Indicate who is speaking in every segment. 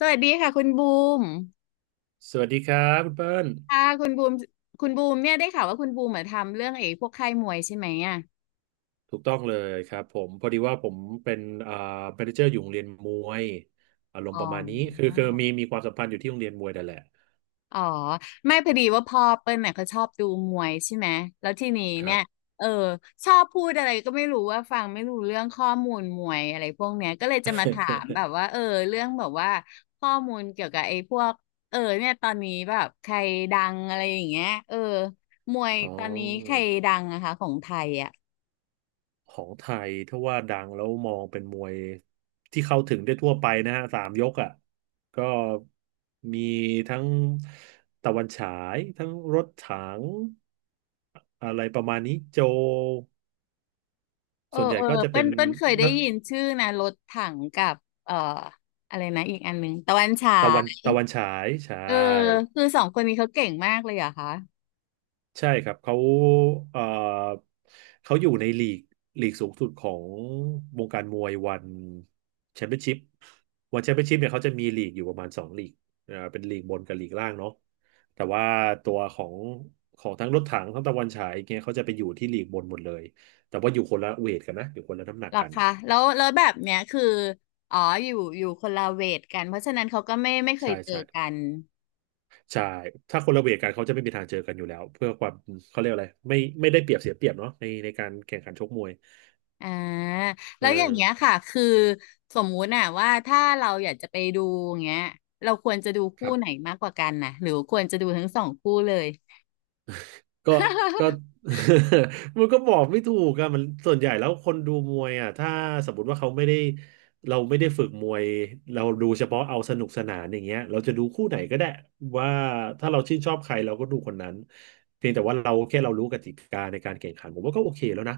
Speaker 1: สวัสดีค่ะคุณบูม
Speaker 2: สวัสดีครับคุณเปิ้ล
Speaker 1: ค่ะคุณบูมคุณบูมเนี่ยได้ข่าวว่าคุณบูมมาทำเรื่องไอ้พวกค่ายมวยใช่ไหมอ่ะ
Speaker 2: ถูกต้องเลยครับผมพอดีว่าผมเป็นอ่าแมเนเจอร์อยู่โรงเรียนมวยอารม
Speaker 1: อ๋อ
Speaker 2: ณ์ประมาณนี้คือมีความสัมพันธ์อยู่ที่โรงเรียนมวยนั่นแหละ
Speaker 1: อ๋อไม่พอดีว่าพ่อเปิ้ลเนี่ยเขาชอบดูมวยใช่ไหมแล้วทีนี้
Speaker 2: ครั
Speaker 1: เนี่
Speaker 2: บ
Speaker 1: ยเออชอบพูดอะไรก็ไม่รู้ว่าฟังไม่รู้เรื่องข้อมูลมวยอะไรพวกเนี้ยก็เลยจะมาถามแบบว่าเออเรื่องแบบว่าข้อมูลเกี่ยวกับไอ้พวกเออเนี่ยตอนนี้แบบใครดังอะไรอย่างเงี้ยเออมวย
Speaker 2: อ๋อ
Speaker 1: ตอนนี้ใครดังอะคะของไทยอะ
Speaker 2: ของไทยถ้าว่าดังแล้วมองเป็นมวยที่เข้าถึงได้ทั่วไปนะฮะสามยกอ่ะก็มีทั้งตะวันฉายทั้งรถถังอะไรประมาณนี้โจ
Speaker 1: เออ
Speaker 2: ส่วนใหญ่
Speaker 1: เออ
Speaker 2: ก็จะ
Speaker 1: เปิ้
Speaker 2: เป็
Speaker 1: ล
Speaker 2: น
Speaker 1: เปิ้ลเคยได้
Speaker 2: นัก
Speaker 1: ยินชื่อนะรถถังกับเอ่ออะไรนะอีกอันหนึงตะวันฉา
Speaker 2: ตะวัน
Speaker 1: ย
Speaker 2: ตะวันฉายใช่
Speaker 1: เออคือสองคนนี้เขาเก่งมากเลยเหรอคะ
Speaker 2: ใช่ครับเขาเอ่อเขาอยู่ในลีกสูงสุดของวงการมวยวันแชมเปี้ยนชิพวันแชมเปี้ยนชิพเนี่ยเขาจะมีลีกอยู่ประมาณสองลีกอ่าเป็นลีกบนกับลีกล่างเนาะแต่ว่าตัวของทั้งรถถังทั้งตะวันฉายเนี่ยเขาจะไปอยู่ที่ลีกบนหมดเลยแต่ว่าอยู่คนละเวทกันนะอยู่คนละน้ำหนัก
Speaker 1: หรอ
Speaker 2: กัน
Speaker 1: คะแล้วแล้วแบบเนี้ยคืออ๋ออยู่อยู่คนละเวทกันเพราะฉะนั้นเขาก็ไม่ไม่เคย
Speaker 2: ใช่
Speaker 1: เจอ
Speaker 2: ใช่
Speaker 1: กัน
Speaker 2: ใช่ ถ้าคนละเวทกันเขาจะไม่มีทางเจอกันอยู่แล้วเพื่อความเขาเรียกอะไรไม่ได้เปรียบเสียเปรียบเนาะในการแข่งขันชกมวย
Speaker 1: อ่า
Speaker 2: เอ
Speaker 1: แล้
Speaker 2: อ
Speaker 1: วอย่างเงี้ยค่ะคือสมมุติน่ะว่าถ้าเราอยากจะไปดูอย่างเงี้ยเราควรจะดู
Speaker 2: ค
Speaker 1: คู่
Speaker 2: รั
Speaker 1: ไหน
Speaker 2: บ
Speaker 1: มากกว่ากันนะหรือควรจะดูทั้งสองคู่เลย
Speaker 2: ก็ก็ มันก็บอกไม่ถูกอะมันส่วนใหญ่แล้วคนดูมวยอะถ้าสมมติว่าเขาไม่ได้เราไม่ได้ฝึกมวยเราดูเฉพาะเอาสนุกสนานอย่างเงี้ยเราจะดูคู่ไหนก็ได้ว่าถ้าเราชื่นชอบใครเราก็ดูคนนั้นเพียงแต่ว่าเราแค่เรารู้กติกาในการแข่งขันผมว่าก็โอเคแล้วนะ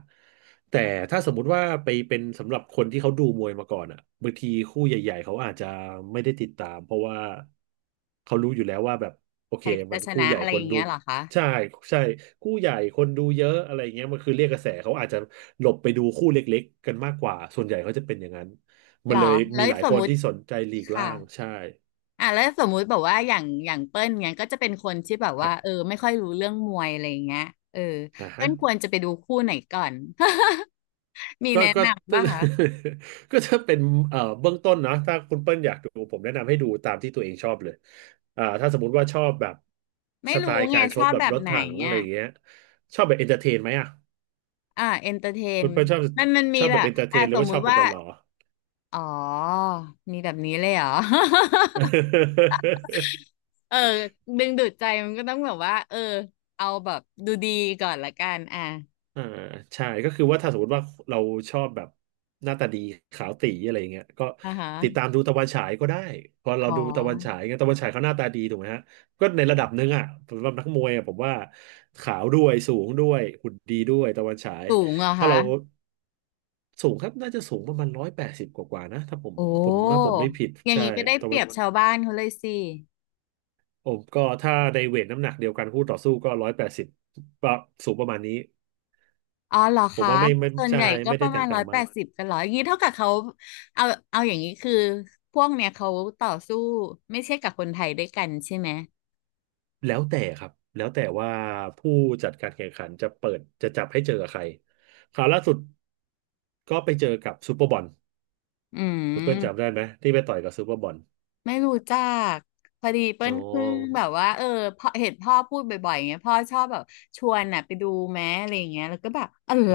Speaker 2: แต่ถ้าสมมุติว่าไปเป็นสำหรับคนที่เขาดูมวยมาก่อนอ่ะบางทีคู่ใหญ่ๆเขาอาจจะไม่ได้ติดตามเพราะว่าเขารู้อยู่แล้วว่าแบบโอ
Speaker 1: ใค
Speaker 2: เค
Speaker 1: รจะ
Speaker 2: มัน
Speaker 1: ช
Speaker 2: คู่
Speaker 1: นะ
Speaker 2: ใหญ่
Speaker 1: อะไร
Speaker 2: ค
Speaker 1: อ
Speaker 2: น
Speaker 1: ย่าง
Speaker 2: ดู
Speaker 1: เงี้ยเหรอคะ
Speaker 2: ใช่ใช่คู่ใหญ่คนดูเยอะอะไรเงี้ยมันคือเรียกกระแสเขาอาจจะหลบไปดูคู่เล็กๆกันมากกว่าส่วนใหญ่เขาจะเป็นอย่างนั้น
Speaker 1: ห
Speaker 2: มั
Speaker 1: ร
Speaker 2: น
Speaker 1: อ
Speaker 2: เลย
Speaker 1: แล้
Speaker 2: มี
Speaker 1: ว
Speaker 2: หลาย
Speaker 1: สม
Speaker 2: คน
Speaker 1: มุติ
Speaker 2: ที่สนใจลีก
Speaker 1: ค่ะ
Speaker 2: ล่างใช่
Speaker 1: อ่ะแล้วสมมุติแบบว่าอย่างอย่างเปิ้ลเนี้ยก็จะเป็นคนที่แบบ
Speaker 2: ครั
Speaker 1: ว่า
Speaker 2: บ
Speaker 1: เออไม่ค่อยรู้เรื่องมวยอะไรอย่างเงี้ยเออ
Speaker 2: อ่าฮะ
Speaker 1: เปิ้ลควรจะไปดูคู่ไหนก่อน มี
Speaker 2: ก็
Speaker 1: แนะ
Speaker 2: ก็
Speaker 1: นำป่ะคะ
Speaker 2: ก็จะเป็นเบื้องต้นนะถ้าคุณเปิ้ลอยากดูผมแนะนำให้ดูตามที่ตัวเองชอบเลยอ่าถ้าสมมุติว่าชอบแบบ
Speaker 1: ไม่
Speaker 2: สไต
Speaker 1: รู้
Speaker 2: ล์
Speaker 1: ไง
Speaker 2: การช
Speaker 1: ช
Speaker 2: ก
Speaker 1: อบ
Speaker 2: แบบ
Speaker 1: แบบ
Speaker 2: รถ
Speaker 1: ไหน
Speaker 2: ถังอะไร
Speaker 1: อ่ะ
Speaker 2: เงี้ยชอบแบบเอนเตอร์เทนไหมอ่ะ
Speaker 1: อ่าเอนเตอร์เท
Speaker 2: คุ
Speaker 1: น
Speaker 2: ณเปิ้ลชอบ
Speaker 1: มันมันมี
Speaker 2: ชอบแบ
Speaker 1: แบ
Speaker 2: บ
Speaker 1: บ
Speaker 2: เอนเตอร์เท
Speaker 1: อ่ะ
Speaker 2: นหรื
Speaker 1: ส
Speaker 2: อ
Speaker 1: ม
Speaker 2: ว่า
Speaker 1: มุ
Speaker 2: ชอบ
Speaker 1: ติ
Speaker 2: แบบ
Speaker 1: ว่า
Speaker 2: หล่อ
Speaker 1: อ๋อมีแบบนี้เลยเหรอ
Speaker 2: ๆ
Speaker 1: เออดึงดูดใจมันก็ต้องแบบว่าเออเอาแบบดูดีก่อนละกันอ่ะ
Speaker 2: อ่าใช่ก็คือว่าถ้าสมมติว่าเราชอบแบบหน้าตาดีขาวตี๋อะไรอย่างเงี้ยก็
Speaker 1: อ่าฮะ
Speaker 2: ติดตามดูตะวันฉายก็ได้พอเรา
Speaker 1: อ๋
Speaker 2: ดูตะวันฉา
Speaker 1: อ
Speaker 2: ยเงี้ยตะวันฉายเขาหน้าตาดีถูกไหมฮะก็ในระดับหนึ่งอ่ะสำหรับนักมวยอ่ะผมว่าขาวด้วยสูงด้วยหุ่นดีด้วยตะวันฉาย
Speaker 1: สูงเหรอ
Speaker 2: ถ้า
Speaker 1: คะ
Speaker 2: เราสูงครับน่าจะสูงประมาณ180 กว่าๆนะถ้าผม
Speaker 1: โอ้
Speaker 2: ผมถ้าผมไม่ผิด
Speaker 1: อย่าง
Speaker 2: ใช่
Speaker 1: นี้ก็ได้
Speaker 2: แต่
Speaker 1: เปรี
Speaker 2: ว่า
Speaker 1: ยบชาวบ้านเขาเลยสิ
Speaker 2: ผมก็ถ้าในเวทน้ำหนักเดียวกันคู่ต่อสู้ก็ร้อยแปดสิบสูงประมาณนี้
Speaker 1: อ๋อเหรอ
Speaker 2: ผม
Speaker 1: คะ
Speaker 2: ว่าไม่
Speaker 1: ส่วน
Speaker 2: ใช่
Speaker 1: ใหญ่ก็
Speaker 2: ไม่
Speaker 1: ป
Speaker 2: ได้
Speaker 1: ระ
Speaker 2: แต
Speaker 1: มาณ
Speaker 2: กต่า
Speaker 1: ร้อ
Speaker 2: ง
Speaker 1: ยแป
Speaker 2: มาก
Speaker 1: ดสิบกันเหรออย่างนี้เท่ากับเขาเอาเอาอย่างนี้คือพวกเนี้ยเขาต่อสู้ไม่ใช่กับคนไทยด้วยกันใช่ไหม
Speaker 2: แล้วแต่ครับแล้วแต่ว่าผู้จัดการแข่งขันจะเปิดจะจับให้เจอกับใครคราวล่าสุดก็ไปเจอกับซูเปอร์บอล
Speaker 1: อื
Speaker 2: คุณเปิ้ลจำได้
Speaker 1: ม
Speaker 2: ไหมที่ไปต่อยกับซูเปอร์บอล
Speaker 1: ไม่รู้จักพอดีเปิ้
Speaker 2: อ๋อ
Speaker 1: ลเพิ่งแบบว่าเออพอเห็นพ่อพูดบ่อยๆอย่างเงี้ยพ่อชอบแบบชวนน่ะไปดูแม้อะไรอย่างเงี้ยแล้วก็แบบอะไร
Speaker 2: อ๋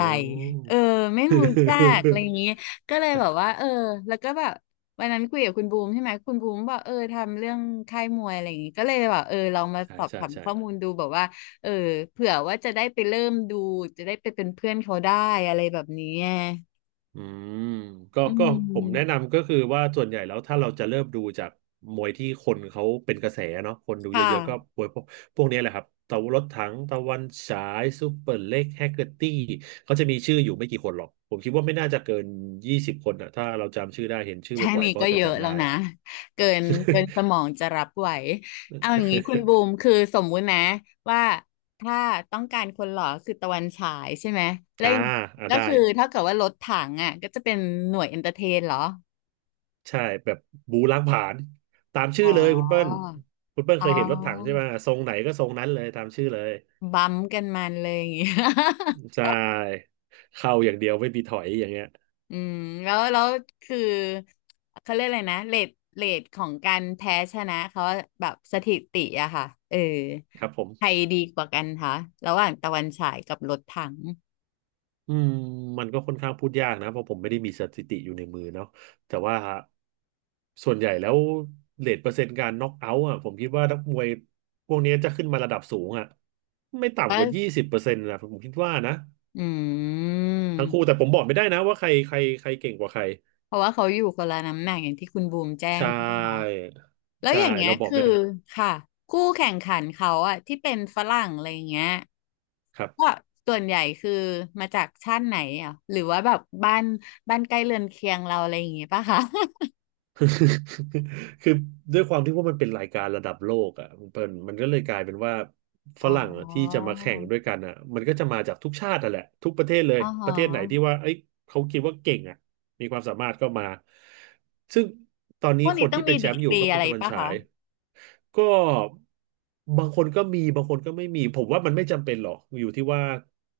Speaker 1: เอ
Speaker 2: อ
Speaker 1: อไม่รู้จักอะไรอ ย่างเงี้ยก็เลยแบบว่าเออแล้วก็แบบวันนั้นคุยกับคุณบูมใช่ไหมคุณบูมบอกเออทำเรื่องค่ายมวยอะไรอย่างงี้ก็เลยแบบเออลองมา
Speaker 2: ใช่
Speaker 1: สอบ
Speaker 2: ใช่
Speaker 1: ถาม
Speaker 2: ใช่
Speaker 1: ข้อมูลดูแบบว่าเออเผื่อว่าจะได้ไปเริ่มดูจะได้ไปเป็นเพื่อนเขาได้อะไรแบบนี้ไง
Speaker 2: อืมก็
Speaker 1: อื
Speaker 2: ก็ผมแนะ
Speaker 1: ม
Speaker 2: นำก็คือว่าส่วนใหญ่แล้วถ้าเราจะเริ่มดูจากมวยที่คนเขาเป็นกระแสเนาะคนดู
Speaker 1: ค
Speaker 2: เยอะๆก็
Speaker 1: ่ะ
Speaker 2: มวยพวกนี้แหละครับตะวันรถถังตะวันฉายซูเปอร์เล็กแฮกเกอร์ตี้เขาจะมีชื่ออยู่ไม่กี่คนหรอกผมคิดว่าไม่น่าจะเกิน20 คนอ่ะถ้าเราจำชื่อได้เห็นชื่อ
Speaker 1: แค่
Speaker 2: บ่อย
Speaker 1: นี้
Speaker 2: ๆก็
Speaker 1: ก็
Speaker 2: จะ
Speaker 1: เยอะ
Speaker 2: จำ
Speaker 1: แล้
Speaker 2: ได้
Speaker 1: วนะเกินเกินสมองจะรับไหวเอาอย่างนี้คุณบูมคือสมมุตินะว่าถ้าต้องการคนหล่อคือตะวันฉายใช่ไหมแล้ ว
Speaker 2: อ่า
Speaker 1: อย่าง
Speaker 2: อ่า
Speaker 1: ก็
Speaker 2: ได้
Speaker 1: คือเท่ากับว่ารถถังอ่ะก็จะเป็นหน่วยเอนเตอร์เทนเหรอ
Speaker 2: ใช่แบบบูล้างผลาญตามชื่
Speaker 1: อ๋อ
Speaker 2: อเลยคุณเปิ้ลคุณเปิ้ล
Speaker 1: อ๋
Speaker 2: เค
Speaker 1: อ
Speaker 2: ยเห็นรถถังใช่ไหมทรงไหนก็ทรงนั้นเลยตามชื่อเลย
Speaker 1: บัมป์กันมันเลยอย่างงี้
Speaker 2: ใช่เข้าอย่างเดียวไม่มีถอยอย่างเงี้ย
Speaker 1: อืมแล้วแล้วคือเขาเรียกอะไรนะเรทเรทของการแพ้ชนะเขาแบบสถิติอะค่ะเออ
Speaker 2: ครับผ
Speaker 1: ใคร
Speaker 2: ม
Speaker 1: ดีกว่ากันคะระหว่างตะวันฉายกับรถถัง
Speaker 2: อืมมันก็ค่อนข้างพูดยากนะเพราะผมไม่ได้มีสถิติอยู่ในมือเนาะแต่ว่าส่วนใหญ่แล้วเรทเปอร์เซ็นต์การน็อกเอาท์อ่ะผมคิดว่านักมวยพวกนี้จะขึ้นมาระดับสูงอ่ะไม่
Speaker 1: ก็
Speaker 2: ต่ำกว่า20%นะผมคิดว่านะ
Speaker 1: อื
Speaker 2: ทั้งคู่
Speaker 1: ม
Speaker 2: แต่ผมบอกไม่ได้นะว่าใครใครใครเก่งกว่าใคร
Speaker 1: เพราะว่าเขาอยู่คนละน้ำหนักอย่างที่คุณบูมแจ้ง
Speaker 2: ใช่
Speaker 1: ใช่ปะแล้ว
Speaker 2: ใช่
Speaker 1: อย่างเงี้ย
Speaker 2: เราบอก
Speaker 1: คือ
Speaker 2: ไม่ได้
Speaker 1: ค่ะคู่แข่งขันเขาอะที่เป็นฝรั่งอะไรอย่างเงี้ย
Speaker 2: ครับ
Speaker 1: ก็ส่วนใหญ่คือมาจากชาติไหนอ่ะหรือว่าแบบบ้านบ้านใกล้เรือนเคียงเราอะไรอย่างงี้ป่ะคะ
Speaker 2: คือคือด้วยความที่ว่ามันเป็นรายการระดับโลกอ่ะมันเป็นมันก็เลยกลายเป็นว่าฝ
Speaker 1: อ๋อ
Speaker 2: รั่งอะที่จะมาแข่งด้วยกันอ่ะมันก็จะมาจากทุกชาติอ่ะแหละทุกประเทศเลย
Speaker 1: อ๋อฮ
Speaker 2: ประเทศไหนที่
Speaker 1: ะ
Speaker 2: ว่าเอ้ยเขาคิดว่าเก่งอ่ะ มีความสามารถก็มา ซึ่งตอน
Speaker 1: พ
Speaker 2: นี้
Speaker 1: วก
Speaker 2: ค
Speaker 1: นี้
Speaker 2: น
Speaker 1: ต้อง
Speaker 2: ที่เป็
Speaker 1: มี
Speaker 2: นแช
Speaker 1: ดี
Speaker 2: มป์อ
Speaker 1: ก
Speaker 2: ยู่
Speaker 1: รี
Speaker 2: ก็
Speaker 1: อะ
Speaker 2: เป็น
Speaker 1: ไร
Speaker 2: ตะวัน
Speaker 1: ป่ะ
Speaker 2: ฉา
Speaker 1: คะ
Speaker 2: ยก็บางคนก็มีบางคนก็ไม่มี ผมว่ามันไม่จำเป็นหรอกอยู่ที่ว่า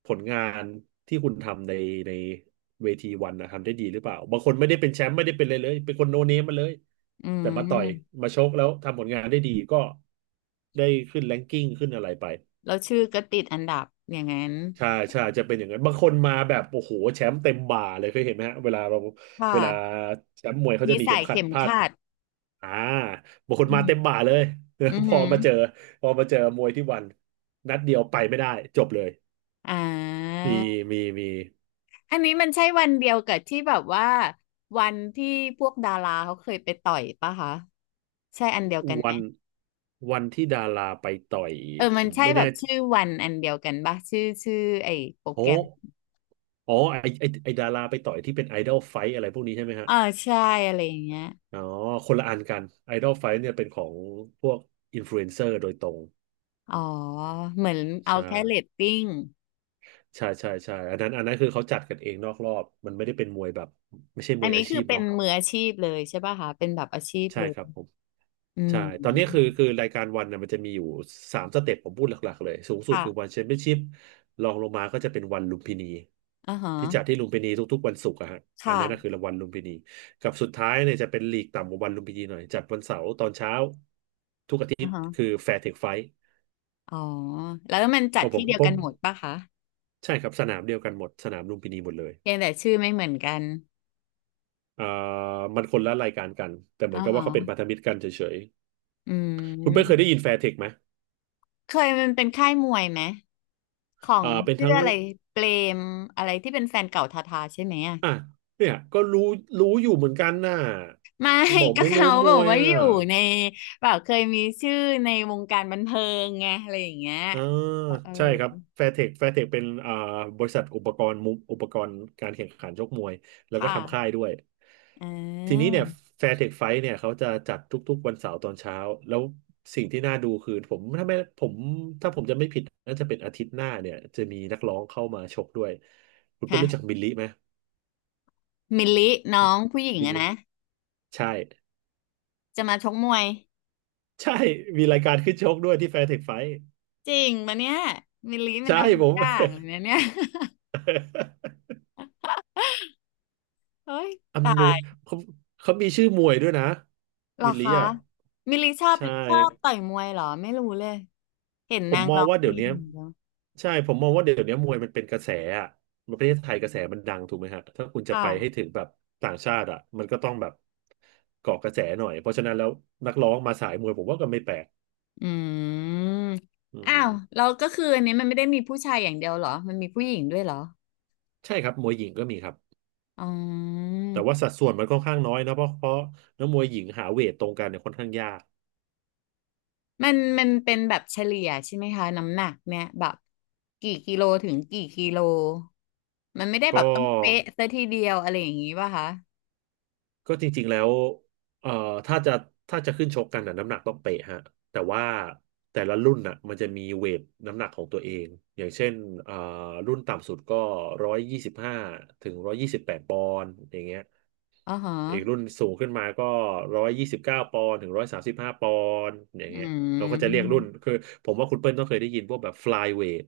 Speaker 2: ผลงานที่คุณทำในเวทีวันนะทำได้ดีหรือเปล่าบางคนไม่ได้เป็นแชมป์ไม่ได้เป็นอะไรเลยเป็นคนโนเนมมาเลย
Speaker 1: อื
Speaker 2: แต่มาต่อย
Speaker 1: ม
Speaker 2: มาชกแล้วทำผลงานได้ดีก็ได้ขึ้นแรงกิ้งขึ้นอะไรไป
Speaker 1: แล้วชื่อก็ติดอันดับอย่างนั้น
Speaker 2: ใช่ใช่จะเป็นอย่างนั้นบางคนมาแบบโอ้โหแชมป์เต็มบ่าเลยเคยเห็นไหมฮะเวลาเรา
Speaker 1: ค
Speaker 2: เวลา
Speaker 1: ่ะ
Speaker 2: แชมป์มวยเขา
Speaker 1: มี
Speaker 2: จะมี
Speaker 1: สา
Speaker 2: เข็ม
Speaker 1: ย
Speaker 2: ขัด
Speaker 1: เข็ม
Speaker 2: พาด
Speaker 1: ขัด
Speaker 2: อ่าบางค
Speaker 1: อื
Speaker 2: นมาเต็ม
Speaker 1: ม
Speaker 2: บ่าเลย
Speaker 1: อือ
Speaker 2: พ
Speaker 1: หื
Speaker 2: อ
Speaker 1: อ
Speaker 2: มาเจอพอมาเจอมวยที่วันนัดเดียวไปไม่ได้จบเลย
Speaker 1: อ่า
Speaker 2: มีมี
Speaker 1: อันนี้มันใช่วันเดียวกับที่แบบว่าวันที่พวกดาราเขาเคยไปต่อยป่ะคะใช่อันเดียวกันไห
Speaker 2: วั
Speaker 1: ม
Speaker 2: นวันที่ดาราไปต่อย
Speaker 1: เออ
Speaker 2: ผ
Speaker 1: มัน
Speaker 2: ม
Speaker 1: ใช่
Speaker 2: ไม่
Speaker 1: แบ
Speaker 2: แน่
Speaker 1: บชื่อวันอันเดียวกันป่ะชื่อชื่อไอ้โปร
Speaker 2: โอ้
Speaker 1: แกรม
Speaker 2: อ๋อไอไอไอดาราไปต่อยที่เป็นไอดอลไฟอะไรพวกนี้ใช่ไหมฮะ
Speaker 1: อ่าใช่อะไรอย่างเงี้ย
Speaker 2: อ๋อคนละอันกันไอดอลไฟเนี่ยเป็นของพวกอินฟลูเอนเซอร์โดยตรง
Speaker 1: อ๋อเหมือนเอา
Speaker 2: ใช่
Speaker 1: แค่เรตติ้ง
Speaker 2: ใช่ใช่ใช่อันนั้นอันนั้นคือเขาจัดกันเองนอกรอบ มันไม่ได้เป็นมวยแบบไม่ใช่ม
Speaker 1: อัน
Speaker 2: วย
Speaker 1: นี้
Speaker 2: อา
Speaker 1: คื
Speaker 2: ชี
Speaker 1: อ
Speaker 2: พ
Speaker 1: เป็น
Speaker 2: เนาะ
Speaker 1: มืออาชีพเลยใช่ป่ะคะเป็นแบบอาชีพ
Speaker 2: ใช่
Speaker 1: เล
Speaker 2: ครับ
Speaker 1: ย
Speaker 2: ผม
Speaker 1: อื
Speaker 2: ใช่
Speaker 1: ม
Speaker 2: ตอนนี้คือรายการวันน่ะมันจะมีอยู่สามสเต็ปผมพูดหลักๆเลยสูงสุด
Speaker 1: ค่ะ
Speaker 2: คือวันแชมเปี้ยนชิพรองลงมาก็จะเป็นวันลุมพินี
Speaker 1: อ่าฮะ
Speaker 2: ที่จัดที่ลุมพินีทุกๆวันศุกร์อะฮะอันนั้นก็คือ
Speaker 1: ค่ะ
Speaker 2: รางวัลลุมพินีกับสุดท้ายเนี่ยจะเป็นลีกต่ำกว่าวันลุมพินีหน่อยจัดวันเสาร์ตอนเช้าทุกอาทิต
Speaker 1: อ่า
Speaker 2: ย์
Speaker 1: ฮะ
Speaker 2: คือแฟร์เทคไฟท์
Speaker 1: อ๋อแล้วมันจั
Speaker 2: ตั
Speaker 1: ด
Speaker 2: วผ
Speaker 1: ที่
Speaker 2: ม
Speaker 1: เดียว
Speaker 2: ผ
Speaker 1: กั
Speaker 2: ม
Speaker 1: นหมดป่ะคะ
Speaker 2: ใช่ครับสนามเดียวกันหมดสนามลุมพินีหมดเลย
Speaker 1: เพียงแต่ชื่อไม่เหมือนกัน
Speaker 2: อ่ามันคนละรายการกันแต่เหมือ
Speaker 1: อ่า
Speaker 2: นกับ
Speaker 1: ฮะ
Speaker 2: ว่าเขาเป็นพันธมิตรกันเฉย
Speaker 1: อื
Speaker 2: ๆคุณเป้ยเคย
Speaker 1: ม
Speaker 2: ได้ยินแฟร์เทคไหม
Speaker 1: เคยมันเป็นค่ายมวยไหมของ
Speaker 2: อ่าเป็น
Speaker 1: ชื่อ
Speaker 2: ทั้ง
Speaker 1: อะไรเปรมอะไรที่เป็นแฟนเก่าทาทาใช่ไหมอะ
Speaker 2: อ่ะเนี่ยก็รู้อยู่เหมือนกันน่ะ
Speaker 1: ไม่
Speaker 2: บอก
Speaker 1: ก็
Speaker 2: ไม่รู้
Speaker 1: เขา
Speaker 2: ม
Speaker 1: บอก
Speaker 2: วย
Speaker 1: ว่าอ
Speaker 2: อ่ะ
Speaker 1: ยู่ในแบบเคยมีชื่อในวงการบันเทิงไงอะไรอย่างเงี้ย
Speaker 2: อ่า
Speaker 1: เออ
Speaker 2: ใช่ครับแฟร์เทคแฟร์เทคเป็นบริษัทอุปกรณ์อุปกรณ์การแข่งขันชกมวยแล้ว
Speaker 1: ค
Speaker 2: ก็ทำค่าย
Speaker 1: ่ะ
Speaker 2: ด้วย
Speaker 1: อ่
Speaker 2: ทีนี้
Speaker 1: า
Speaker 2: เนี่ยแฟร์เทคไฟท์เนี่ยเขาจะจัดทุกๆวันเสาร์ตอนเช้าแล้วสิ่งที่น่าดูคือผมถ้าผมจะไม่ผิดน่าจะเป็นอาทิตย์หน้าเนี่ยจะมีนักร้องเข้ามาชกด้วยคุณเปิ้ล
Speaker 1: ฮะ
Speaker 2: รู้จักบิลลี่ไหม
Speaker 1: มิลลิน้องผู้หญิง
Speaker 2: บิล
Speaker 1: อะ
Speaker 2: ลี่
Speaker 1: นะ
Speaker 2: ใช่
Speaker 1: จะมาชกมวย
Speaker 2: ใช่มีรายการขึ้นชกด้วยที่แฟร์เทคไฟท์
Speaker 1: จริงปะเนี่ยมิลลิมัน
Speaker 2: ใช่
Speaker 1: เอาทุ
Speaker 2: ผ
Speaker 1: ก
Speaker 2: ม
Speaker 1: อย่างเลยนะเนี่ย เฮ้ย ตา
Speaker 2: อำนวย
Speaker 1: ย
Speaker 2: เขาเขามีชื่อมวยด้วยนะ
Speaker 1: เหรอ
Speaker 2: บิลลี่
Speaker 1: คะ
Speaker 2: อ่ะ
Speaker 1: มิลลิชอบ
Speaker 2: ใช่
Speaker 1: ชอบต่อยมวยเหรอไม่รู้เลยเห็น
Speaker 2: ผ
Speaker 1: นา
Speaker 2: ม
Speaker 1: ง
Speaker 2: มอ
Speaker 1: ร้
Speaker 2: ง
Speaker 1: อง
Speaker 2: ว่า
Speaker 1: เพ
Speaker 2: เดี๋
Speaker 1: ล
Speaker 2: ยว
Speaker 1: ง
Speaker 2: นี้
Speaker 1: อย่างเดียว
Speaker 2: ใช่ผมมองว่าเดี๋ยวนี้มวยมันเป็นกระแสอ่ะประเทศไทยกระแสมันดังถูกไหมฮะถ้าคุณ
Speaker 1: ค
Speaker 2: จะไปให้
Speaker 1: ่ะ
Speaker 2: ถึงแบบต่างชาติอ่ะมันก็ต้องแบบเกาะกระแสหน่อยเพราะฉะนั้นแล้วนักร้องมาสายมวยผมว่าก็ไม่แปลก
Speaker 1: อืม
Speaker 2: อื
Speaker 1: อ้าว
Speaker 2: ม
Speaker 1: เราก็คืออันนี้มันไม่ได้มีผู้ชายอย่างเดียวเหรอมันมีผู้หญิงด้วยเหรอ
Speaker 2: ใช่ครับมวยหญิงก็มีครับ
Speaker 1: อ๋อ
Speaker 2: แต่ว่าสัดส่วนมันค่อนข้างน้อยนะเพราะนักมวยหญิงหาเวทตรงกันเนี่ยค่อนข้างยาก
Speaker 1: มันมันเป็นแบบเฉลี่ยใช่ไหมคะน้ำหนักเนี่ยแบบกี่กิโลถึงกี่กิโลมันไม่ได้แบบ
Speaker 2: ก็
Speaker 1: ต้องเป๊ะซะทีเดียวอะไรอย่างงี้ป่ะคะ
Speaker 2: ก็จริงๆแล้วเอ่อถ้าจะถ้าจะขึ้นชกกันน่ะน้ำหนักต้องเป๊ะฮะแต่ว่าแต่ละรุ่นน่ะมันจะมีเวทน้ำหนักของตัวเอง อย่างเช่นเอ่อรุ่นต่ำสุดก็125ถึง128 ปอนด์อย่างเงี้ย
Speaker 1: อ๋อฮะ
Speaker 2: อีกรุ่นสูงขึ้นมาก็129 ปอนด์ถึง135 ปอนด์อย่าง
Speaker 1: อื
Speaker 2: เงี้ยเขาก็จะเรียกรุ่น
Speaker 1: ม
Speaker 2: คือผมว่าคุณเปิ้ลต้องเคยได้ยินพวกแบบ flyweight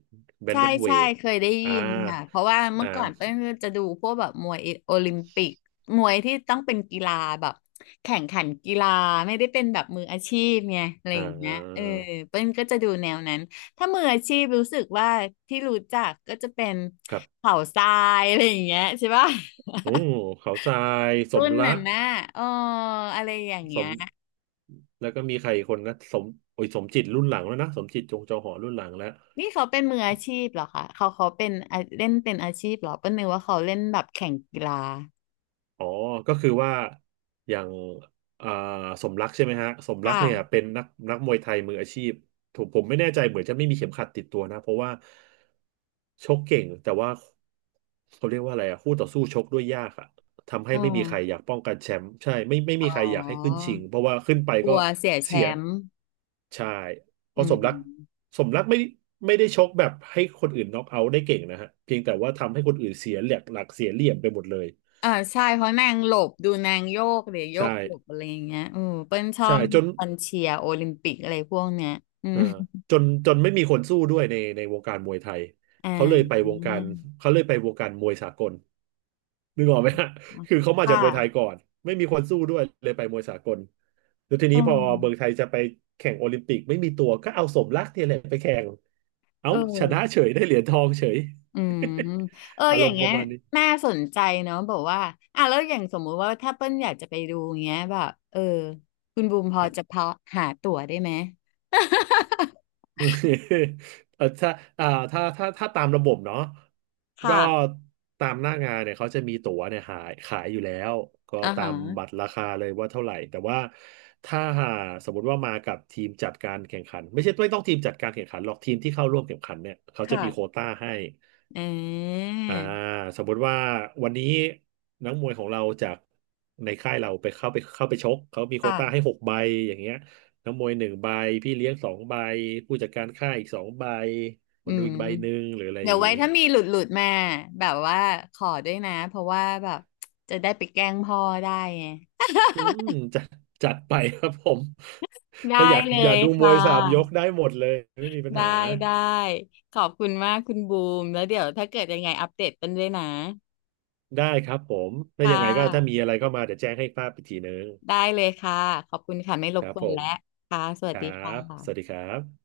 Speaker 1: ใช่ใช่
Speaker 2: bantamweight
Speaker 1: เคยได้
Speaker 2: อ่า
Speaker 1: ยินค่ะเพราะว่า
Speaker 2: อ่
Speaker 1: เมื่อก่อนเป้
Speaker 2: า
Speaker 1: นก็จะดูพวกแบบมวยโอลิมปิกมวยที่ต้องเป็นกีฬาแบบแข่งขันกีฬาไม่ได้เป็นแบบมืออาชีพไงอะไร
Speaker 2: อ่
Speaker 1: อย่างเงี้ยเออ
Speaker 2: า
Speaker 1: เป้นก็จะดูแนวนั้นถ้ามืออาชีพรู้สึกว่าที่รู้จักก็จะเป็น
Speaker 2: ครับ
Speaker 1: เขาทรายอะไรอย่างเงี้ยใช่ป่ะ
Speaker 2: โอ้เขาทรายส ม
Speaker 1: รุ่น
Speaker 2: รั
Speaker 1: นั้น
Speaker 2: ก
Speaker 1: นะเอออะไรอย่าง
Speaker 2: ส
Speaker 1: เงี้ย
Speaker 2: มแล้วก็มีใครอีกคนนะโอ้ยสมจิตรุ่นหลังแล้วนะสมจิตจงจอหอรุ่นหลังแล้ว
Speaker 1: นี่เขาเป็นมืออาชีพเหรอคะเขาเขาเป็นอ่ะเล่นเป็นอาชีพเหรอเป้นนึกว่าเขาเล่นแบบแข่งกีฬา
Speaker 2: อ๋อ ก็คือว่าอย่างเอ่สมรักใช่ไหมฮะสมรักเนี่ย
Speaker 1: ค่ะ
Speaker 2: เป็นนักมวยไทยมืออาชีพถูกผมไม่แน่ใจเหมือนจะไม่มีเข็มขัดติดตัวนะเพราะว่าชกเก่งแต่ว่าเขาเรียกว่าอะไรอะคู่ต่อสู้ชกด้วยยากอะทำให้
Speaker 1: อ๋อ
Speaker 2: ไม่มีใครอยากป้องกันแชมป์ใช่ไม่มีใคร
Speaker 1: อ๋
Speaker 2: อยากให้ขึ้นชิ
Speaker 1: อ
Speaker 2: งเพราะว่าขึ้นไป
Speaker 1: กลั
Speaker 2: ก็
Speaker 1: วเสียแช
Speaker 2: เสีย
Speaker 1: มป์
Speaker 2: ใช่เพ
Speaker 1: อื
Speaker 2: ราะสมรัก
Speaker 1: ม
Speaker 2: สมรักไม่ได้ชกแบบให้คนอื่นน็อกเอาท์ได้เก่งนะฮะเพียงแต่ว่าทำให้คนอื่นเสียหลักเสียเหลี่ยมไปหมดเลย
Speaker 1: อ่าใช่เพราะนางหลบดูนางโยกเดี๋ยวโย
Speaker 2: ใช่
Speaker 1: กหลบอะไรอย่างเงี้ยอือเปิ้ลชอ
Speaker 2: ใช่
Speaker 1: บ
Speaker 2: จน
Speaker 1: ตอนเชียร์โอลิมปิกอะไรพวกเนี้ยอื
Speaker 2: เอ่อ
Speaker 1: ม
Speaker 2: จนจนไม่มีคนสู้ด้วยในวงการมวยไทย
Speaker 1: อ่
Speaker 2: เขาเลยไป
Speaker 1: า
Speaker 2: วงการเขาเลยไปวงการมวยสากลนึกออกไหมฮะคือเขามา
Speaker 1: ค่ะ
Speaker 2: จากมวยไทยก่อนไม่มีคนสู้ด้วยเลยไปมวยสากลแล้วที
Speaker 1: เอ
Speaker 2: นี้พอเมืองไท
Speaker 1: อ
Speaker 2: ยจะไปแข่งโอลิมปิกไม่มีตัวก็เอาสมรักเนี่ยแหละไปแข่งเอ้า
Speaker 1: เอ
Speaker 2: ชนะ
Speaker 1: อ
Speaker 2: เฉยได้เหรียญทองเฉย
Speaker 1: อืมเออ
Speaker 2: อา
Speaker 1: อ
Speaker 2: ร
Speaker 1: ย่า
Speaker 2: ม
Speaker 1: ง
Speaker 2: ณ์ป
Speaker 1: เงี้
Speaker 2: ระ
Speaker 1: ย
Speaker 2: มาณนี้
Speaker 1: น่าสนใจเนาะบอกว่าอ่ะแล้วอย่างสมมุติว่าถ้าเปิ้ลอยากจะไปดูเงี้ยแบบเออคุณบูมพอ
Speaker 2: ครับ
Speaker 1: จะพอหาตั๋วได้ไหม
Speaker 2: เออถ้าอ่าถ้าตามระบบเนาะก็
Speaker 1: ค่ะ
Speaker 2: ตามหน้างานเนี่ยเขาจะมีตั๋วเนี่ยหายขายอยู่แล้ว ก็
Speaker 1: อ่า
Speaker 2: ตา
Speaker 1: ฮะ
Speaker 2: มบัตรราคาเลยว่าเท่าไหร่แต่ว่าถ้าหาสมมติว่ามากับทีมจัดการแข่งขันไม่ใช่ไม่ต้องทีมจัดการแข่งขันหรอกทีมที่เข้าร่วมแข่งขันเนี่ยเขาจะมีโคว
Speaker 1: ค่ะ
Speaker 2: ต้าให้
Speaker 1: เอืา
Speaker 2: อ่าสมมติว่าวันนี้นักมวยของเราจากในค่ายเราไปเข้าไปชกเขามีโควต้าให้
Speaker 1: ค่ะ
Speaker 2: หกใบอย่างเงี้ยนักมวยหนึ่งใบพี่เลี้ยงสองใบผู้จัดการค่ายอีกสองใบค
Speaker 1: อื
Speaker 2: นดู
Speaker 1: ม
Speaker 2: อีกใบหนึ่งหรืออะไรอ
Speaker 1: เดี๋ยว
Speaker 2: ย่าง
Speaker 1: ไว้
Speaker 2: งี้
Speaker 1: ถ้ามีหลุดหลุดมาแบบว่าขอด้วยนะเพราะว่าแบบจะได้ไปแกล้งพ่อได้ไง
Speaker 2: อืมจัดจัดไปครับผม
Speaker 1: ได้
Speaker 2: ถ้าอยาก
Speaker 1: เล
Speaker 2: อยาก
Speaker 1: ย
Speaker 2: ดูมว
Speaker 1: ค่ะ
Speaker 2: ยสามยกได้หมดเลยไม่มีปัญ
Speaker 1: ได้
Speaker 2: หา
Speaker 1: ได้ขอบคุณมากคุณบูมแล้วเดี๋ยวถ้าเกิดยังไงอัปเดตกันด้วยนะ
Speaker 2: ได้ครับผมแล้ว
Speaker 1: ค่
Speaker 2: ยังไงก็ถ้ามี
Speaker 1: ะ
Speaker 2: อะไรเข้ามาเดี๋ยวแจ้งให้ทราบอีกทีนึง
Speaker 1: ได้เลยค่ะขอบคุณค่ะไม่ร
Speaker 2: ค
Speaker 1: บ
Speaker 2: รั
Speaker 1: ก
Speaker 2: บ
Speaker 1: ว
Speaker 2: ผ
Speaker 1: น
Speaker 2: ม
Speaker 1: แล้วค่ะส
Speaker 2: ค
Speaker 1: วัส
Speaker 2: รั
Speaker 1: ดีค่
Speaker 2: บสวัสดี
Speaker 1: ะ
Speaker 2: ครับ